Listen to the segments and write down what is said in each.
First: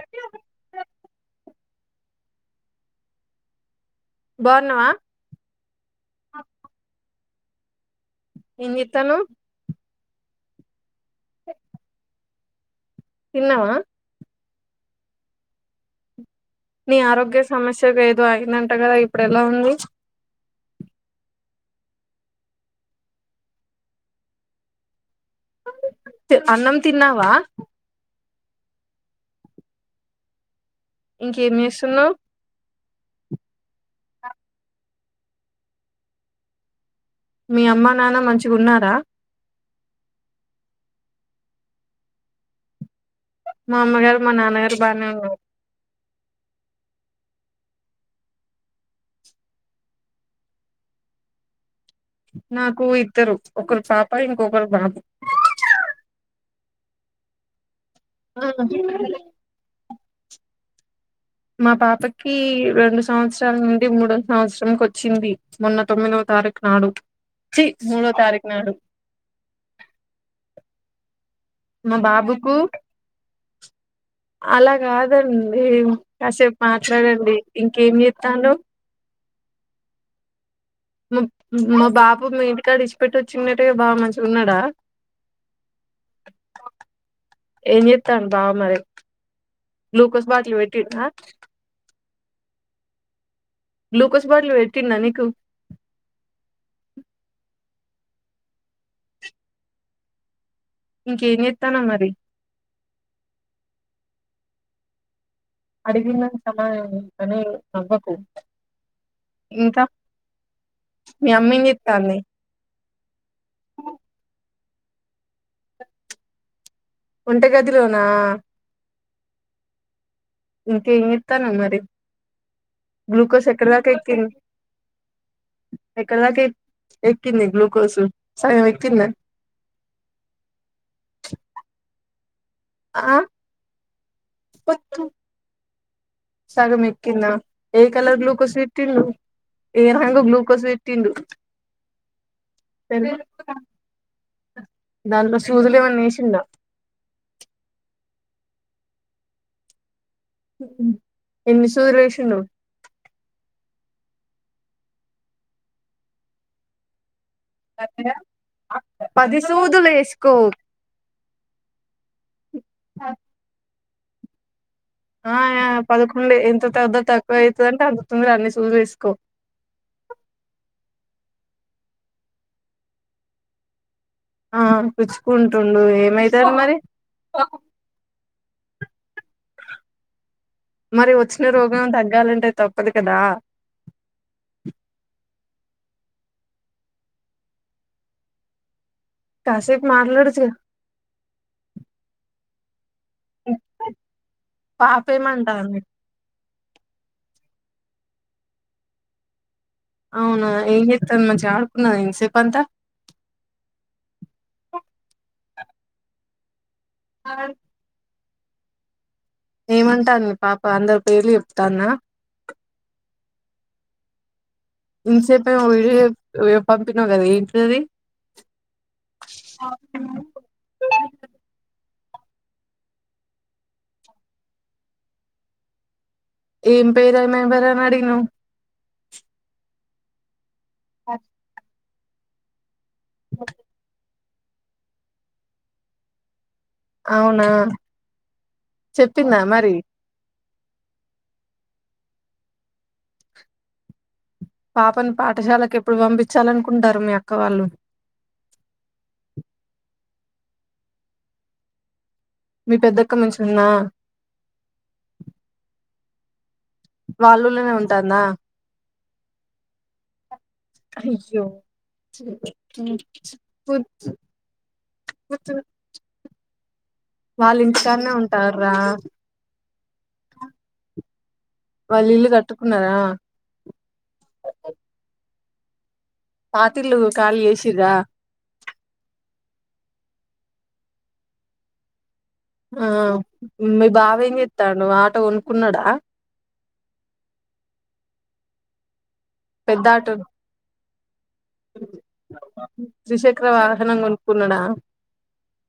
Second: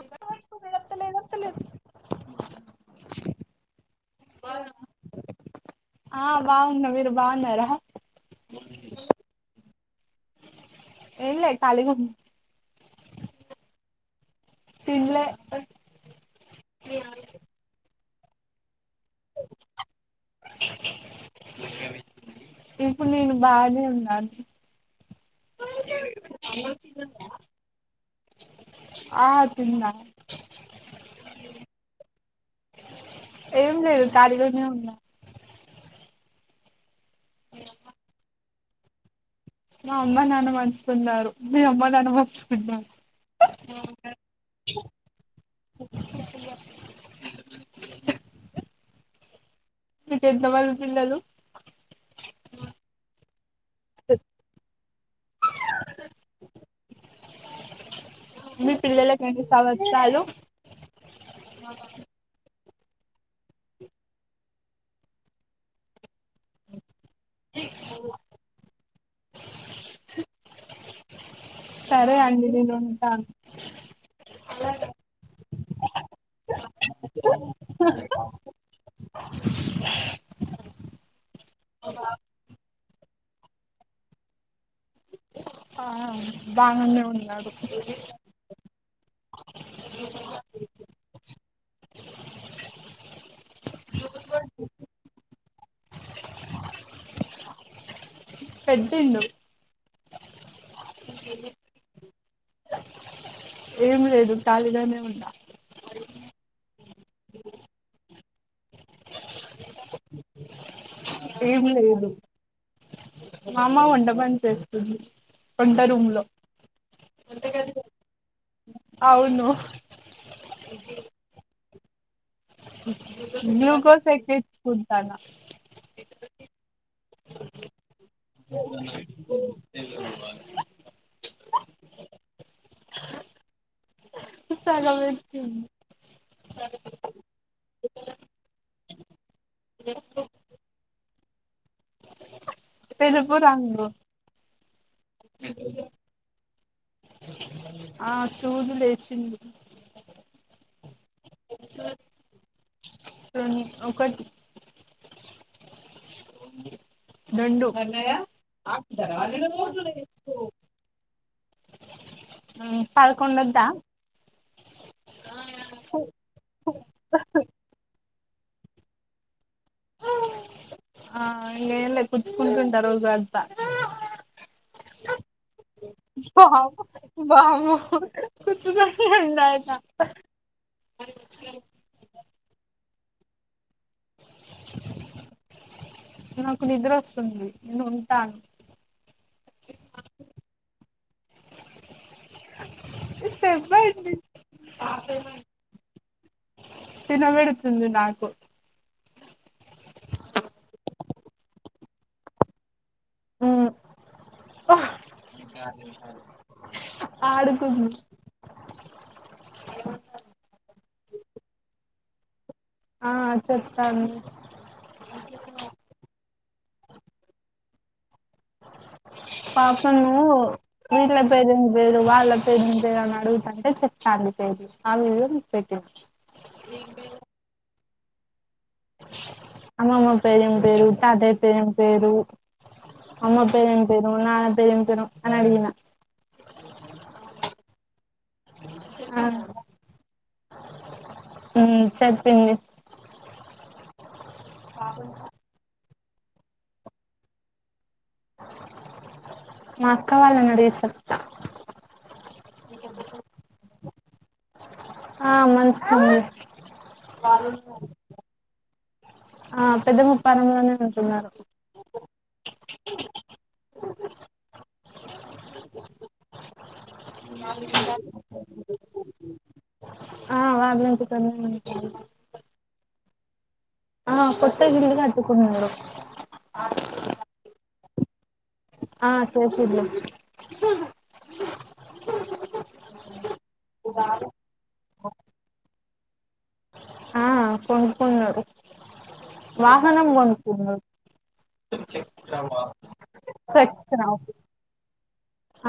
ఇలే ఇరులే బాగున్నావా [unintelligible] ఆ బాగున్నా. మీరు బాగున్నారా? ఏం జేత్తాన్నావ్ ఏం లే ఖాళీ గా ఉన్నా తిన్నావా? తినలే నీ ఆరోగ్య సమస్య ఏదో అయిందంట కదా, ఇప్పుడు ఎలా ఉంది? ఏమైంది. ఇప్పుడు నేను బానే ఉన్నాను. అన్నం తిన్నావా? ఆ తిన్నా. ఇంకేం చేస్తున్నావు ఏం లేదు ఖాళీగానే ఉన్నా. మీ అమ్మా, నాన్న మంచిగా ఉన్నారా? మా అమ్మ నాన్న మంచిగా ఉన్నారు? మీ అమ్మ నాన్న మంచిగా ఉన్నారా? మా అమ్మగారు మా నాన్నగారు బానే ఉన్నారు. మీకు ఎంతమంది పిల్లలు? నాకు ఇద్దరు ఒకరు పాప, ఇంకొకరు బాబు. మీ పిల్లల కెన్ని సంవత్సరాలు? మా పాపకి రెండు సంవత్సరాల నుండి మూడో సంవత్సరంలోకి వచ్చింది మొన్న తొమ్మిదవ తారీఖు నాడు. చీ మూడో తారీఖు నాడు. మా సరే అండి బాబుకు నేను ఉంటాను. అలా కాదండి కాసేపు మాట్లాడండి ఇంకేం చేస్తాన్నావ్. [unintelligible] మా బాబు మీ ఇంటికాడ ఇడిచిపెట్టి వచ్చినట మంచిగున్నాడా? ఆ బాగానే ఉన్నాడు. గ్లూకస్ బాటిల్ పెట్టిర్ ఆ గ్లూకోస్ బాట్లు పెట్టిన్నా నీకు పెట్టిండు ఇంకేం చేస్తానావ్ మరి ఏం లేదు ఖాళీగానే ఉన్నా. సరే నవ్వకు ఇంకా మీ అమ్మ ఏం చేస్తాంది? మామ వంట పని చేస్తుంది వంట రూమ్ లో. వంట గదిలోనా? అవును ఇంకా ఏంజేస్తాన్నావ్ మరి? గ్లూకోస్ ఎక్కడదాక గ్లూకోస్ ఎక్కింది. ఎక్కించుకుంటానా ఎక్కంది గ్లూకోస్ అ [unintelligible] ఆ సగమే ఎక్కింది. సగమెక్కిందా? ఏ కలర్ గ్లూకోస్ పెట్టిరు. ఏ రంగు గ్లూకోస్ పెట్టిరు. తెలుపు రంగు దాంట్లో సూదులు ఏమన్నా యేసిండ్రా. ఆ సూదులేసిండ్రు ఎన్ని సూదులేసిండ్రు? రెం ఒకటి రెండు పడ్డాయా పది సూదులు వేసుకో పదకొండొద్ద ఆ పదకొండే ఎంత తద్ద తక్కువ అవుతదంటే అంత తొందర అన్ని సూదులు వేసుకో ఆ ఇగేంలే కుచుకుంటుంటా రోజు అంత ఆ గుచ్చుకుంటుండు ఏమైతాది బమ్ మరి వామ్మో గుచ్చుకుంటుండు ఆయన మరి వచ్చిన రోగం తగ్గాలంటే తప్పది కదా నాకు నిద్ర వస్తుంది నేను ఉంటాను కాసేపు మాట్లాడొచ్చుగా ఇ బయ పాప ఏమంటాంది [inaudible] దినబెడుతుందు నాకు అవునా ఏంచేత్తంది మంచిగా ఆడుకున్నద ఇంతసేపు అంతా ఓహ్ ఆడుకు ఏమంటాంది పాప అందరి పేర్లు చెప్తాందా ఆ చెప్పండి ఇంతసేపు ఏమో వీడియో చెప్ పంపినవ్ కదా ఏంటిది పాప ను వీట్ల బెదిరించి బెది వాళ్ళ పేరు నుంచిని అడుగుతుంటే చెప్తాంది పేరు అ విడియో పెట్టి ఏం పేరమే ఎవ్వరని అడిగినవ్ అమ్మమ్మ పేరేంపేరు తాతయ్య పేరంపేరు అమ్మా పేరేం పేరు నాన్న పేరు ఏం పేరు అని అడిగిిన అవునా చెప్పిందా మరి మ్ చెప్పింది పాపని పాఠశాలకు ఎప్పుడు పంపిచాలనుకుంటాల్లు మీ అక్క వాళ్ళు క్కవాలానడిగి చెప్తా మీ పెద్దక్క మంచిగ ఉన్నా ఆ మంచిగుంది వాళ్ళుల్లనే ఉంటంద ఆ పెద్ద ముప్పరంలోనే ఉంటున్నారు వోచి వోచిని వాళ్ళు ఇంటికనే ఉంటర్రా ఆ వాళ్ళ ఇంటికాడనే ఉంటున్నారు వాళ్ళు ఇల్లు కట్టుకున్నారా ఆ కొత్త గిల్లు కటుకున్నరు పాతిల్లు ఖాళీ చేసిర్రా ఆ చేసిల్లు ఆ మీ బావేం చెత్తండు ఆటో కొనుకున్నడా ఆ కొనుకున్నడు పెద్ద వాహనం ఆటో కొనుకున్నడు త్రిచక్ర వాహనం చెప్తనాగు కొనుక్కున్నాడా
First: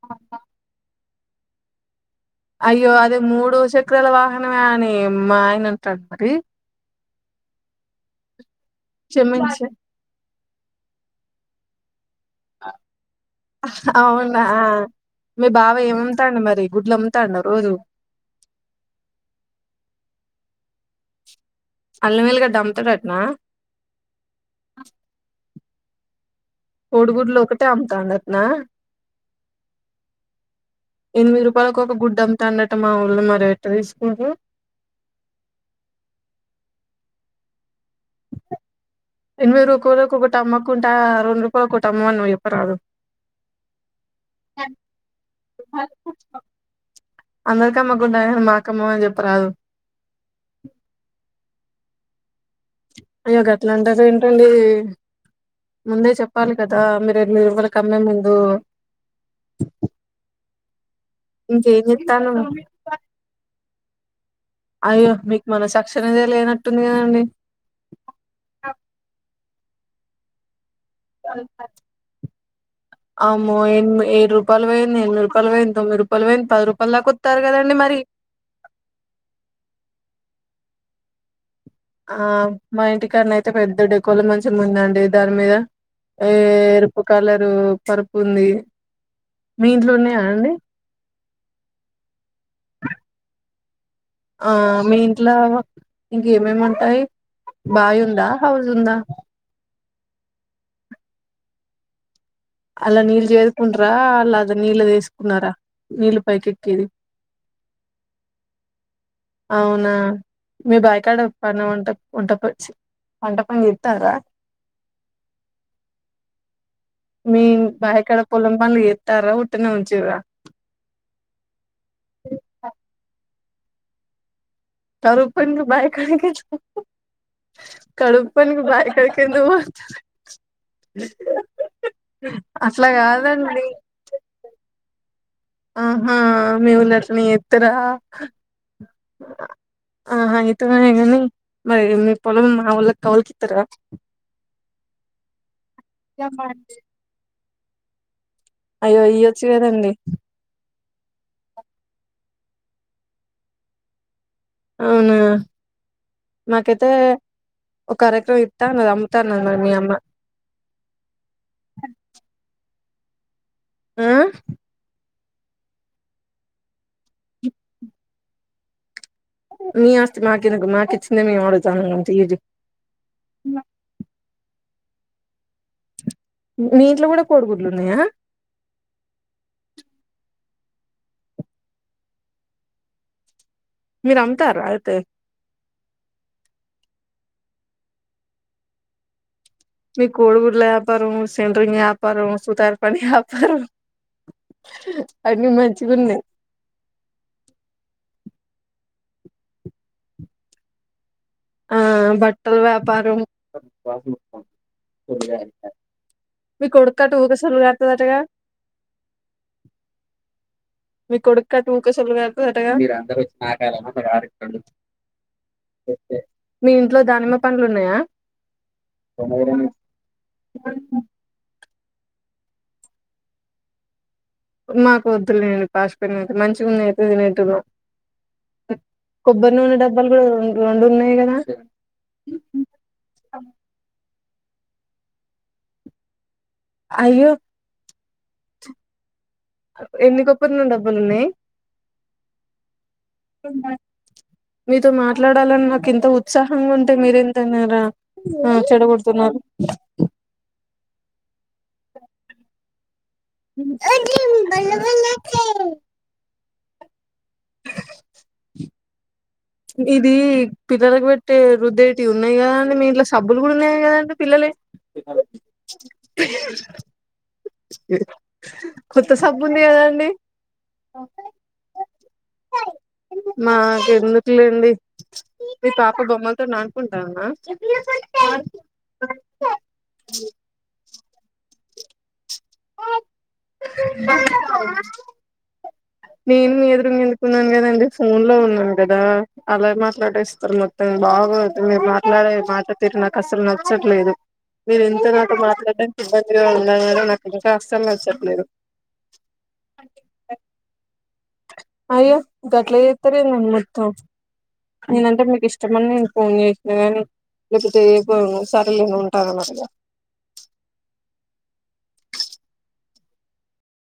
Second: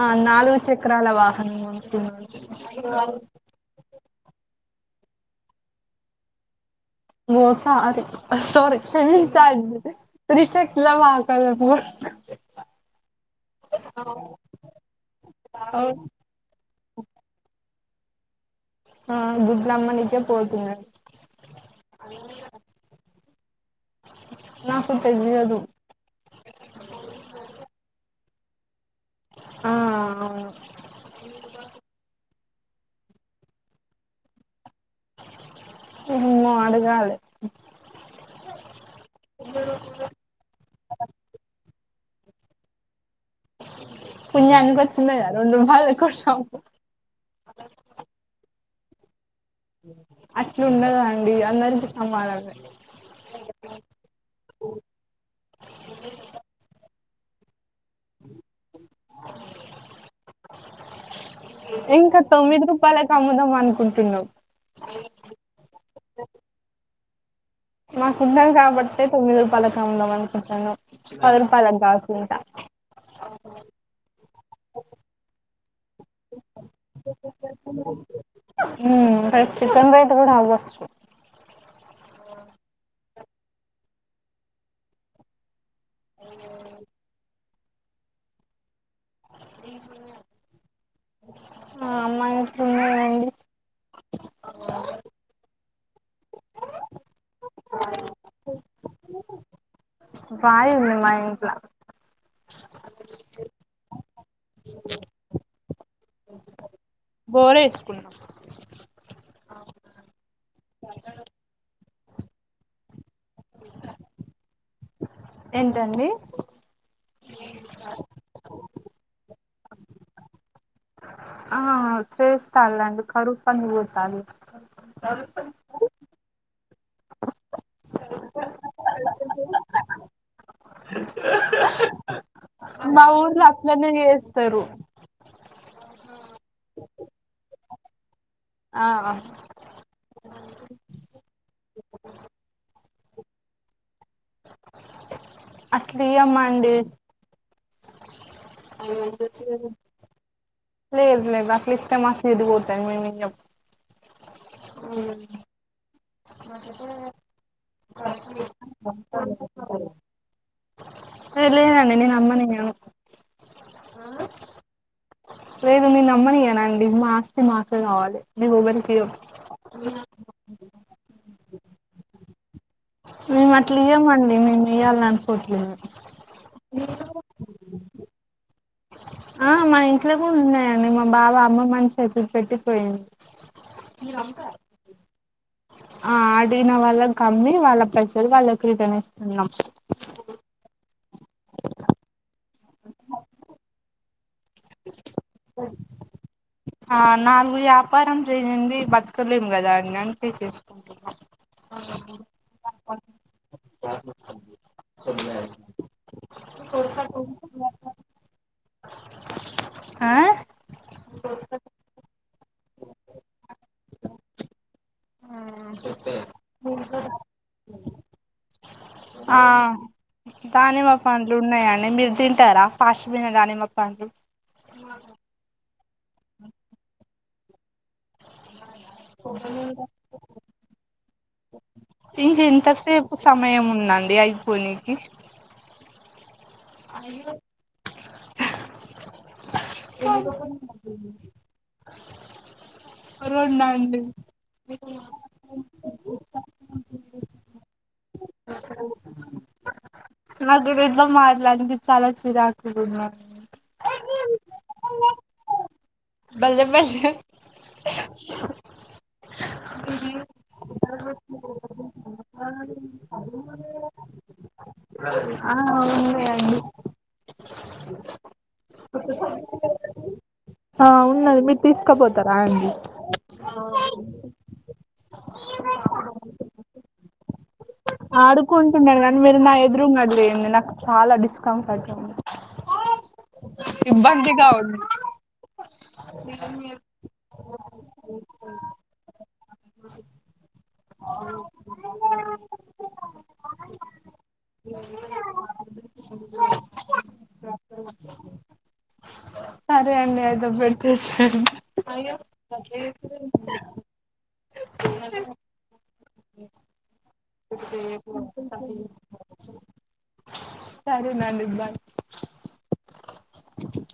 ఆ నాలుగు చక్రాల వాహనంగొనుకున్నాడు అయ్యో అదే మూడు చక్రాల వాహనమే అని మా ఆయన అంటాడు మరి ఓ సార సార చ క్షమించ రిషక్లా మాల ఆ అవునా మీ బావ ఏమమ్ముతండు మరి గుడ్లు అమ్ముతాండ రోజు ఆ గుడ్లమ్మనికే పోతున్నడు అల్లమెల్లిగడ్డ అమ్ముతాడటనా నాకు తెలియదు కోడిగుడ్లు ఒకటే అమ్తాండట నా ఆ అవును ఎనిమిది రూపాయలకు ఒక గుడ్డ డట మా ఊళ్ళో మరి ఎట తీసుకుంటరు ఎమ్మో అడగాలే ఎనమిది రూపాయలకొకటి అమ్మకుంటా రెండు రూపాయలు ఒకటి అమ్మమని నువ్ చెప్ప రాదు పుణ్యానికి వచ్చింది కదా రెండు రూపాయలు ఎక్కువ షాపు అందరికమాకుంటమాయే గని మా కమ్మమని చెప్పరాదు అట్లుండద అండి అందరికీ సమానమే అయ్యో గట్లా అంట ఏంటండి ముందే చెప్పాలి కదా మీరు ఎ రూపాయలకి అమ్మే ముందు ఇంకేం ఇంకా జేత్తాన్నవు? తొమ్మిది రూపాయలకి అమ్ముదాం అనుకుంటున్నా్ అయ్యో మీకు మన చక్షరదే లేనట్టుంది కదండి మాకుంటం కాబట్టి తొమ్మిది రూపాయలు తముందాం అనుకుంటున్నాను పది రూపాయలకు కాకుండా అమో ఎ ఏడు రూపాయలు పోేయింది ఎ రూపాయలు పోయింది తొంమిై రూపాయలు పోయింది పది రూపాయలలాక వస్తారు కదండి మరి చికన్ బతే కూడా హ వచ్చు ఆ మా ఇంటికన్నా అయితే పెద్దడు ఎ కోళ మంచిగా ముందండి దాని మీద ఏ ఎరుపు కలరు పరుపు ఉంది మీ ఇంట్లో ఉన్నాయా అండి ఆ అమ్మా ఆ మీ ఇంట్లో ఇంకేమేమింటాయి బావి్ ఉందా హౌస్్ ఉందా వయి ఉంది మాయట్లా అలా నీళ్ళు చేరుకుంటరా అలా అ నీళ్ళ వేసుకున్నారా నీళ్ళ పైకెక్కేది బోర వేసుకున్నాం అవునా మీ బాయకాడ పడిన వంట ఉంటపచ్చు పంటపని ఇతారా ఏంటండి మీ బయకాడ పోలం పని ఎతార ఉటన ఉంచిరా ఆ చేస్తాండి కరుపని పోతాలి తర ప బయ కానికి చ కడప బాయ కడకంద అట్లా బాబఊలు కాదండి అట్లనే చేస్తారు ఆహా మేవులట్ని ఇత్తరా ఆ ఆ అయితే కానీ మరి మీ పొలం మాఊళ్ళ కౌల్కితార అట్లు అమ్మా అండి అయ్యో అయ్యొచ్చు కదండి లేదు లే అలే ఇతే మాస ఇది పోతయి మ అవునా మాకైతే ఒక అార ఎక్రమ ఇతా అది అమ్ముతాన్నా మీ అమ్మ ఆ ఆ లేదు మీ నమ్మనియనండి మాస్తి మాకే కావాలి మీ ఒబరికి మీ అస్తతి మాకి నాకు మాకకి చిన్న మీ వాడుతుానది మేము అట్లా ఇయ్వమండి మేము ఇయ్వాలని అనుకోవట్లేదు మీ ఇంట్లో కూడా కోడిగుడ్లు ఉన్నాయా ఆ మా ఇంట్లో కూడా ఉన్నాయండి మా బాబా అమ్మ మన చేతులు పెట్టిపోయింది మీరమతారతే ఆ ఆడిగిన వాళ్ళకి కమ్మి వాళ్ళ ప్రజలు వాళ్ళకి రిటర్న్ ఇస్తున్నాం మీ కోడు ఊర్ల ఆయాపారం సెండరింగ ఆయాపారం సుతారు పని ఆపారం ఆ నాలుగు ఆపారం చేడి బతుకలేం కదా అండి అని పే చేసుకుంటు ఆ బట్టల వ్యాపారం మీ కొడుక్కట్టు ఊకసలు కతుందటగా ఆ మీ కొడుకుట్ట ముక్కసలు కా అగా మీ ఇంట్లో దానిమ్మ పండ్లు ఉన్నాయా ఆ దానిమ్మ పండ్లు ఉన్నాయం నే మీరు తింటారా పాషి పోయిన దానిమ్మ పండ్లు మాకు వద్దు లేండి పాషి పోయినవి అయితే మంచిగా ఉన్న అయితే తినేటోల్లం కొబ్బరి నూనె డబ్బాలు కూడాం రెండు ఉన్నాయి కదా ఇంక ఎంతసేపు సమయం ఉందండి అయిపోనీనికి అయ్యో ఎన్ని ఏది నూనె డబ్బాలు కొబ్బరి ఉన్నాయి నూనె అయ్యిపోయింది రొండు అండి మీతో మాట్లాడాలని నాకు ఎంత ఉత్సాహంగా ఉంటే మీరేంతన్నరా ఆ చెడగడుతున్నారు నాకు గిరి తో మాట్లాడినికి చాలా చిరాకు గా ఉన్నది అది బల్ బ బల్లె బల్లె ఇది పిల్లలకు పెట్టే రుద్దేటి ఉన్నాయి కదా అండి మీ ఇంట్ల సబ్బులు కూడా ఉన్నాయి కదండి పిల్లలలై అ కొత్త సబ్బు ఉంది కదండి ఆ ఉన్నది మీరు తీసుకుపోతార అండి మాకు ఎందుకులేండి మీ పాప బొమ్మలతోని ఆడుకుంటాందా ఆడుకుంటున్నాడు కానీ మీరు నా ఎదురుంగది లేంది నాకు చాలా డిస్కంఫర్ట్ ఉంది ఇబ్బందిగా ఉను నేను మీ ఎదురువుంగా ఎందుకున్నాను కదండి ఫోన్ లో ఉన్నాను కదా అలా మాట్లాడేస్తారు మొత్తం బాగోద్దు మీరు మాట్లాడే మాట తిరు నాకు అసలు నచ్చట్లేదు మీరు ఇంత నాతో మాట్లాడడానికి ఇబ్బందిగా ఉంది అన్నారు నాకు ఇంకా అసలు నచ్చాటులేదు లేదు పెట్టేసెండి అయ్యో గట్ల చేస్తా రండి ఏంది మొత్తం నేనంటే మీకు ఇష్టమనిన్ ఫోన్ చేసిన గానీ ఎత్తుతే చేయకపోతును సరేలే అండి ఉంటానా మరి ఇగ సరే నండి బాయ్